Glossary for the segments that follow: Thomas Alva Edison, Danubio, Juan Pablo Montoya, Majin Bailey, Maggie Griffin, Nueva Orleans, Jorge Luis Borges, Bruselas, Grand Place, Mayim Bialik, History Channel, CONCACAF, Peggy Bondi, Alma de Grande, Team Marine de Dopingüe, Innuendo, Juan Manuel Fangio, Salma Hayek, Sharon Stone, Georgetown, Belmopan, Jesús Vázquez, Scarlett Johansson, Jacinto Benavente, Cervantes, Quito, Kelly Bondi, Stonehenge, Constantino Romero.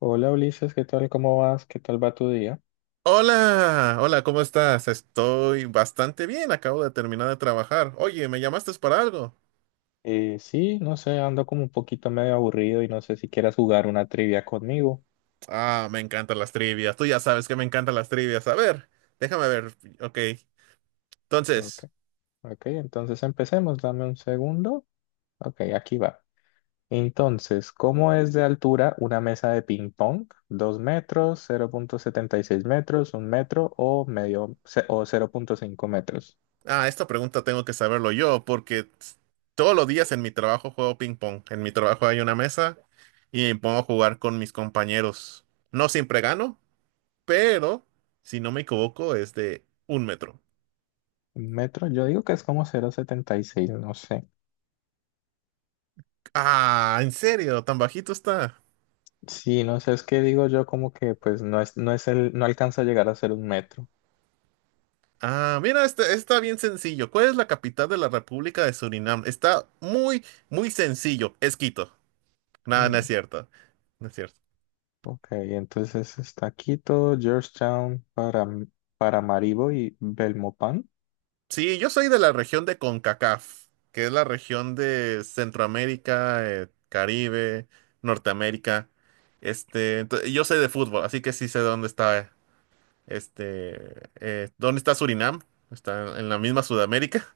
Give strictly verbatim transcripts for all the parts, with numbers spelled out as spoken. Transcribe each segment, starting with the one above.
Hola Ulises, ¿qué tal? ¿Cómo vas? ¿Qué tal va tu día? Hola, hola, ¿cómo estás? Estoy bastante bien, acabo de terminar de trabajar. Oye, ¿me llamaste para algo? Eh, sí, no sé, ando como un poquito medio aburrido y no sé si quieras jugar una trivia conmigo. Ah, me encantan las trivias, tú ya sabes que me encantan las trivias. A ver, déjame ver, ok. Ok, Entonces, ok, entonces empecemos, dame un segundo. Ok, aquí va. Entonces, ¿cómo es de altura una mesa de ping pong? ¿Dos metros, cero punto setenta y seis metros, un metro o medio ce- o cero punto cinco metros? ah, esta pregunta tengo que saberlo yo porque t- todos los días en mi trabajo juego ping pong. En mi trabajo hay una mesa y me pongo a jugar con mis compañeros. No siempre gano, pero si no me equivoco es de un metro. ¿Un metro? Yo digo que es como cero punto setenta y seis, no sé. Ah, ¿en serio? ¿Tan bajito está? Sí, no sé, es que digo yo como que pues no es, no es el, no alcanza a llegar a ser un metro. Ah, mira, este está bien sencillo. ¿Cuál es la capital de la República de Surinam? Está muy, muy sencillo. Es Quito. Nada, no es Mm, cierto. No es cierto. ok, entonces está Quito, Georgetown, para, Paramaribo y Belmopan. Sí, yo soy de la región de CONCACAF, que es la región de Centroamérica, eh, Caribe, Norteamérica. Este, ento- yo sé de fútbol, así que sí sé dónde está, este, eh, dónde está Surinam. Está en la misma Sudamérica.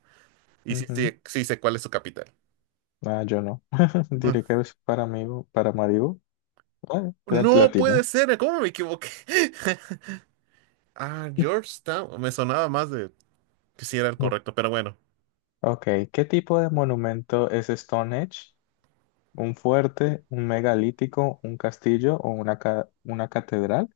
Y sí, Ujú. sí, sí sé cuál es su capital. Ah, yo no. Diré Ah. que es Paramaribo, Paramaribo. Ah, la, la No puede atiné. ser, ¿cómo me equivoqué? Ah, Georgetown. Me sonaba más de que si era el No. correcto, pero bueno. Ok, ¿qué tipo de monumento es Stonehenge? ¿Un fuerte, un megalítico, un castillo o una, ca- una catedral?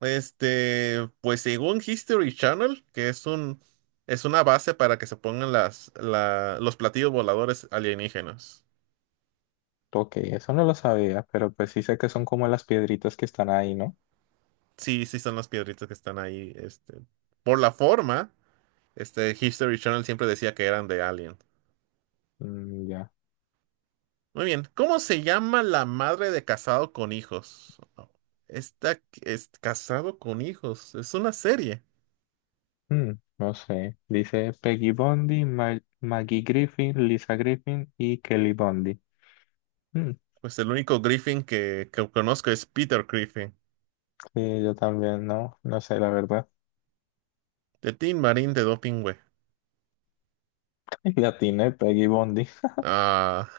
Este, pues según History Channel, que es un es una base para que se pongan las la- los platillos voladores alienígenas. Ok, eso no lo sabía, pero pues sí sé que son como las piedritas que están ahí, ¿no? Sí, sí son las piedritas que están ahí, este, por la forma, este History Channel siempre decía que eran de Alien. Mm, ya. Muy bien, ¿cómo se llama la madre de casado con hijos? Está, es casado con hijos, es una serie. Mm, no sé. Dice Peggy Bondi, Ma- Maggie Griffin, Lisa Griffin y Kelly Bondi. Mm, Pues el único Griffin que, que conozco es Peter Griffin, sí, yo también, no, no sé, la verdad. de Team Marine de Dopingüe. La tiene Peggy Bondi. Ah,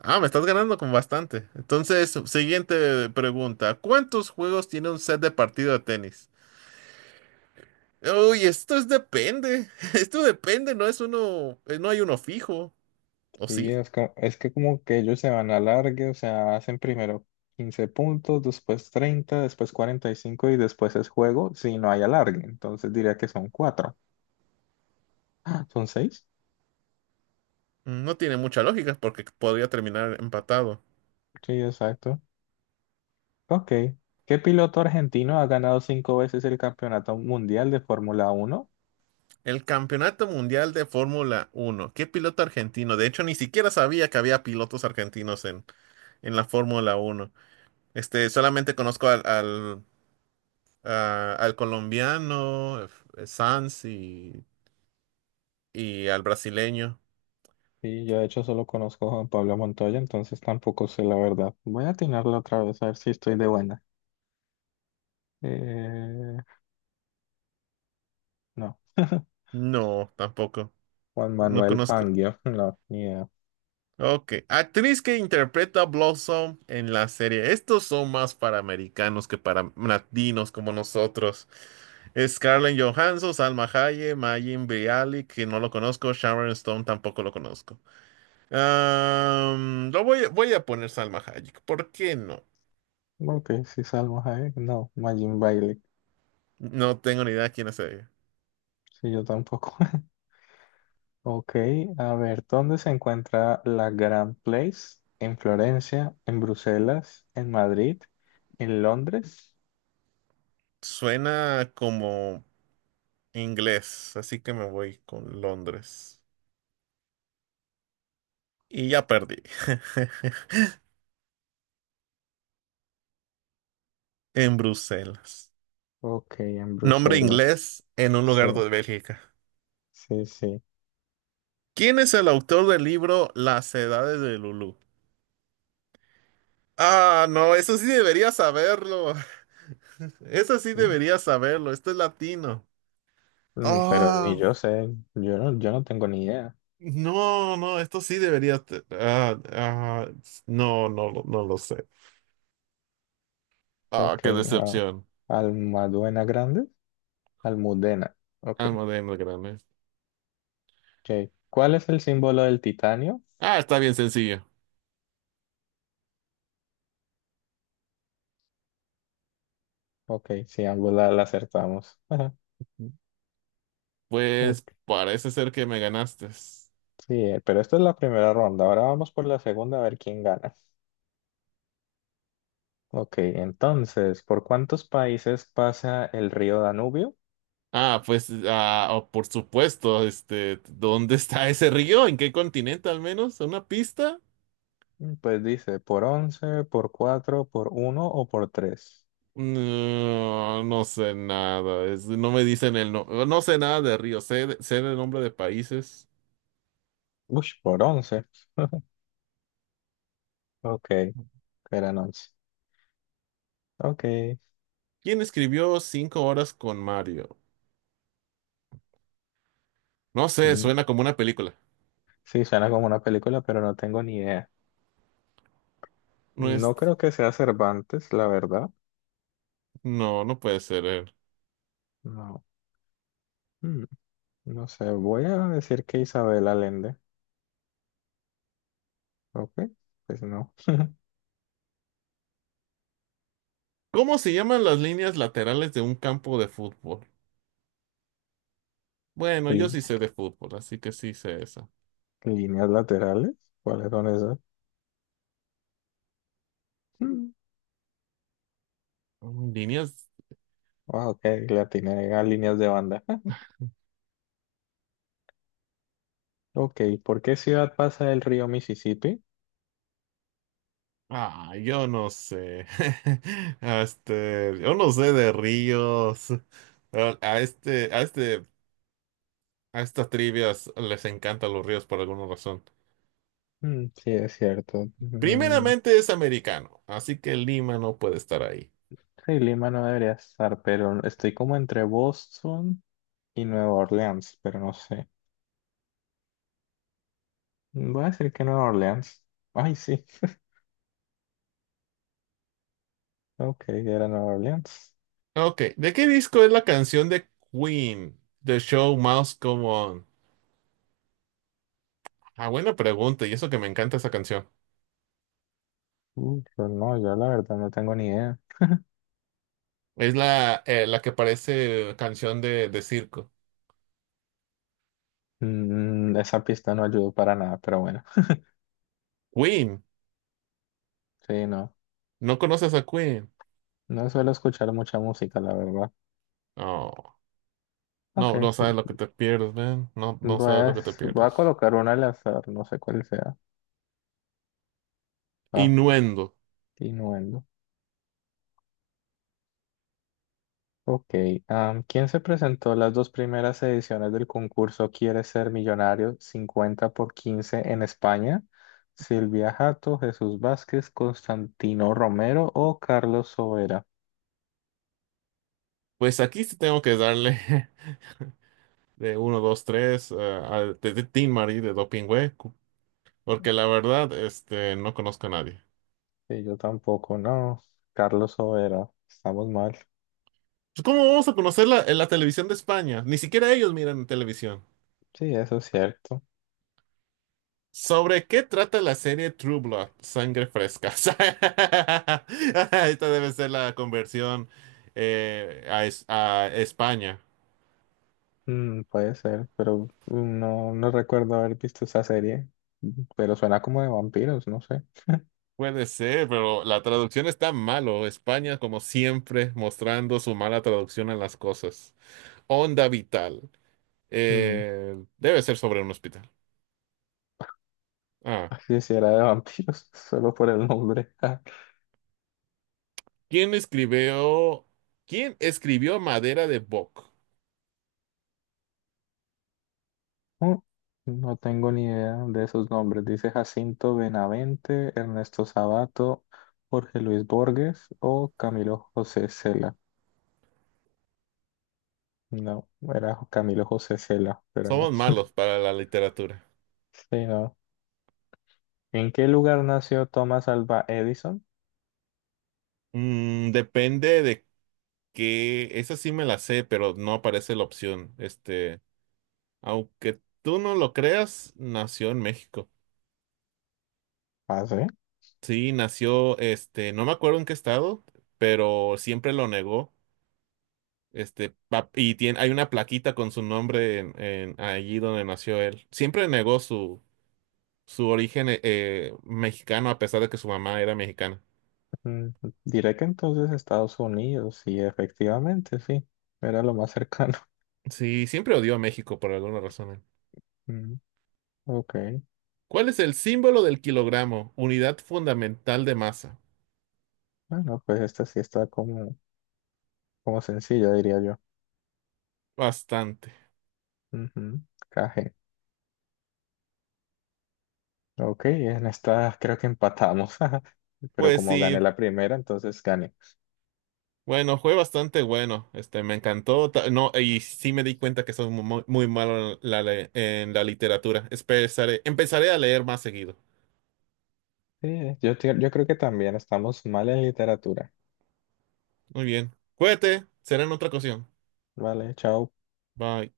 ah, me estás ganando con bastante. Entonces, siguiente pregunta. ¿Cuántos juegos tiene un set de partido de tenis? Uy, esto es depende. Esto depende, no es uno, eh, no hay uno fijo. ¿O Sí, sí? es que, es que como que ellos se van a largue, o sea, hacen primero quince puntos, después treinta, después cuarenta y cinco y cinco y después es juego si no hay alargue. Entonces diría que son cuatro. Ah, ¿son seis? No tiene mucha lógica porque podría terminar empatado. Sí, exacto. Ok. ¿Qué piloto argentino ha ganado cinco veces el Campeonato Mundial de Fórmula Uno? El Campeonato Mundial de Fórmula Uno. ¿Qué piloto argentino? De hecho, ni siquiera sabía que había pilotos argentinos en, en la Fórmula Uno. Este, solamente conozco al, al, a- al colombiano, eh, Sanz y, y al brasileño. Sí, yo de hecho solo conozco a Juan Pablo Montoya, entonces tampoco sé la verdad. Voy a atinarlo otra vez a ver si estoy de buena. Eh, no. No, tampoco. Juan No Manuel conozco. Fangio, no, ni idea. Ok. Actriz que interpreta a Blossom en la serie. Estos son más para americanos que para latinos como nosotros. Scarlett Johansson, Salma Hayek, Mayim Bialik, que no lo conozco. Sharon Stone tampoco lo conozco. Am, lo voy, voy a poner Salma Hayek. ¿Por qué no? Ok, si Salmo Hayek, no, Majin Bailey, No tengo ni idea quién es ella. sí, yo tampoco. Ok, a ver, ¿dónde se encuentra la Grand Place? ¿En Florencia? ¿En Bruselas? ¿En Madrid? ¿En Londres? Suena como inglés, así que me voy con Londres. Y ya perdí. En Bruselas. Ok, en Nombre Bruselas. inglés en un Sí, lugar de Bélgica. sí, sí. ¿Quién es el autor del libro Las Edades de Lulú? Ah, no, eso sí debería saberlo. Eso sí Mm, debería saberlo. Esto es latino. mm, pero ni Ah, yo sé, yo no, yo no tengo ni idea. no, no, esto sí debería. te- Ah, ah, no, no, lo- no lo sé. Ah, Ok, qué ah, decepción. Almaduena Grande, Almudena. Ok, Alma de Grande. ok. ¿Cuál es el símbolo del titanio? Ah, está bien sencillo. Ok, sí, ambos la, la acertamos. Ajá, Pues ok, parece ser que me ganaste. sí, eh, pero esta es la primera ronda, ahora vamos por la segunda a ver quién gana. Ok, entonces, ¿por cuántos países pasa el río Danubio? Ah, pues, ah, oh, por supuesto, este, ¿dónde está ese río? ¿En qué continente al menos? ¿Una pista? Mm, pues dice, por once, por cuatro, por uno o por tres. No, no sé nada, es- no me dicen el no, no sé nada de río, sé, de- sé el nombre de países. Uy, por once. Ok, eran once. Ok, ¿Quién escribió Cinco horas con Mario? No sé, suena cinco. como una película. Sí, suena como una película, pero no tengo ni idea. No es, No creo que sea Cervantes, la verdad. no, no puede ser él. No. Mm, no sé, voy a decir que Isabel Allende. Ok, pues no. ¿Cómo se llaman las líneas laterales de un campo de fútbol? Bueno, yo Lí- sí sé de fútbol, así que sí sé eso. Líneas laterales, ¿cuáles son esas? Mm, Mm, Líneas. ah, ok, la tiene a líneas de banda. Ok, ¿por qué ciudad pasa el río Mississippi? Ah, yo no sé. Este, yo no sé de ríos. A, a este, a este, a estas trivias les encantan los ríos por alguna razón. Mm, sí, es cierto. Mm, Primeramente es americano, así que Lima no puede estar ahí. sí, Lima no debería estar, pero estoy como entre Boston y Nueva Orleans, pero no sé. Voy a decir que Nueva Orleans. Ay, sí. Ok, era Nueva Orleans. Ok, ¿de qué disco es la canción de Queen? The Show Must Go On. Ah, buena pregunta, y eso que me encanta esa canción. Uh, pero no, yo la verdad no tengo ni idea. Es la, eh, la que parece canción de, de circo. Mm, esa pista no ayudó para nada, pero bueno. Queen, Sí, no. no conoces a Queen. No suelo escuchar mucha música, la verdad. Oh, Ok, no, no sabes lo que te pierdes, man. No, no voy sabes lo a, que te voy a pierdes. colocar una al azar, no sé cuál sea. Ah, Innuendo. Innuendo. Ok, am, ¿quién se presentó a las dos primeras ediciones del concurso Quiere ser millonario cincuenta por quince en España? ¿Silvia Jato, Jesús Vázquez, Constantino Romero o Carlos Sobera? Pues aquí sí tengo que darle de uno, dos, tres a de, de Tin Marín de Dopingüe, cu- porque la verdad, este, no conozco a nadie. Sí, yo tampoco, no. Carlos Sobera, estamos mal. Pues, ¿cómo vamos a conocer la, en la televisión de España? Ni siquiera ellos miran televisión. Sí, eso es cierto. ¿Sobre qué trata la serie True Blood? Sangre fresca. Esta debe ser la conversión eh, a, es- a España. Mm, puede ser, pero mm, no, no recuerdo haber visto esa serie, mm, pero suena como de vampiros, no sé. Puede ser, pero la traducción está malo. España, como siempre, mostrando su mala traducción a las cosas. Onda vital. Mm, Eh, debe ser sobre un hospital. Ah, quisiera de vampiros, solo por el nombre. ¿quién escribió? ¿Quién escribió Madera de Boc? Mm, no tengo ni idea de esos nombres. Dice Jacinto Benavente, Ernesto Sabato, Jorge Luis Borges o Camilo José Cela. No, era Camilo José Cela, pero no. Somos malos para la literatura. Sí, no. ¿En qué lugar nació Thomas Alva Edison? Mm, depende de qué. Esa sí me la sé, pero no aparece la opción. Este, aunque tú no lo creas, nació en México. Ah, sí. Sí, nació, este, no me acuerdo en qué estado, pero siempre lo negó. Este, pa- y tiene, hay una plaquita con su nombre en, en- allí donde nació él. Siempre negó su, su origen eh, eh, mexicano a pesar de que su mamá era mexicana. Mm, diré que entonces Estados Unidos, y efectivamente, sí. Era lo más cercano. Sí, siempre odió a México por alguna razón. Él. Mm, ok. ¿Cuál es el símbolo del kilogramo? Unidad fundamental de masa. Bueno, pues esta sí está como, como sencilla, diría yo. Bastante. Ujú. Caje. Ok, en esta creo que empatamos, pero Pues como gané sí, la primera, entonces gané. bueno, fue bastante bueno. Este, me encantó. Ta- No, y sí me di cuenta que soy mu- muy, muy malo en la, le- en la literatura. Empezaré, empezaré a leer más seguido. Sí, yo, te- yo creo que también estamos mal en literatura. Muy bien. Cuídate. Será en otra ocasión. Vale, chao. Bye.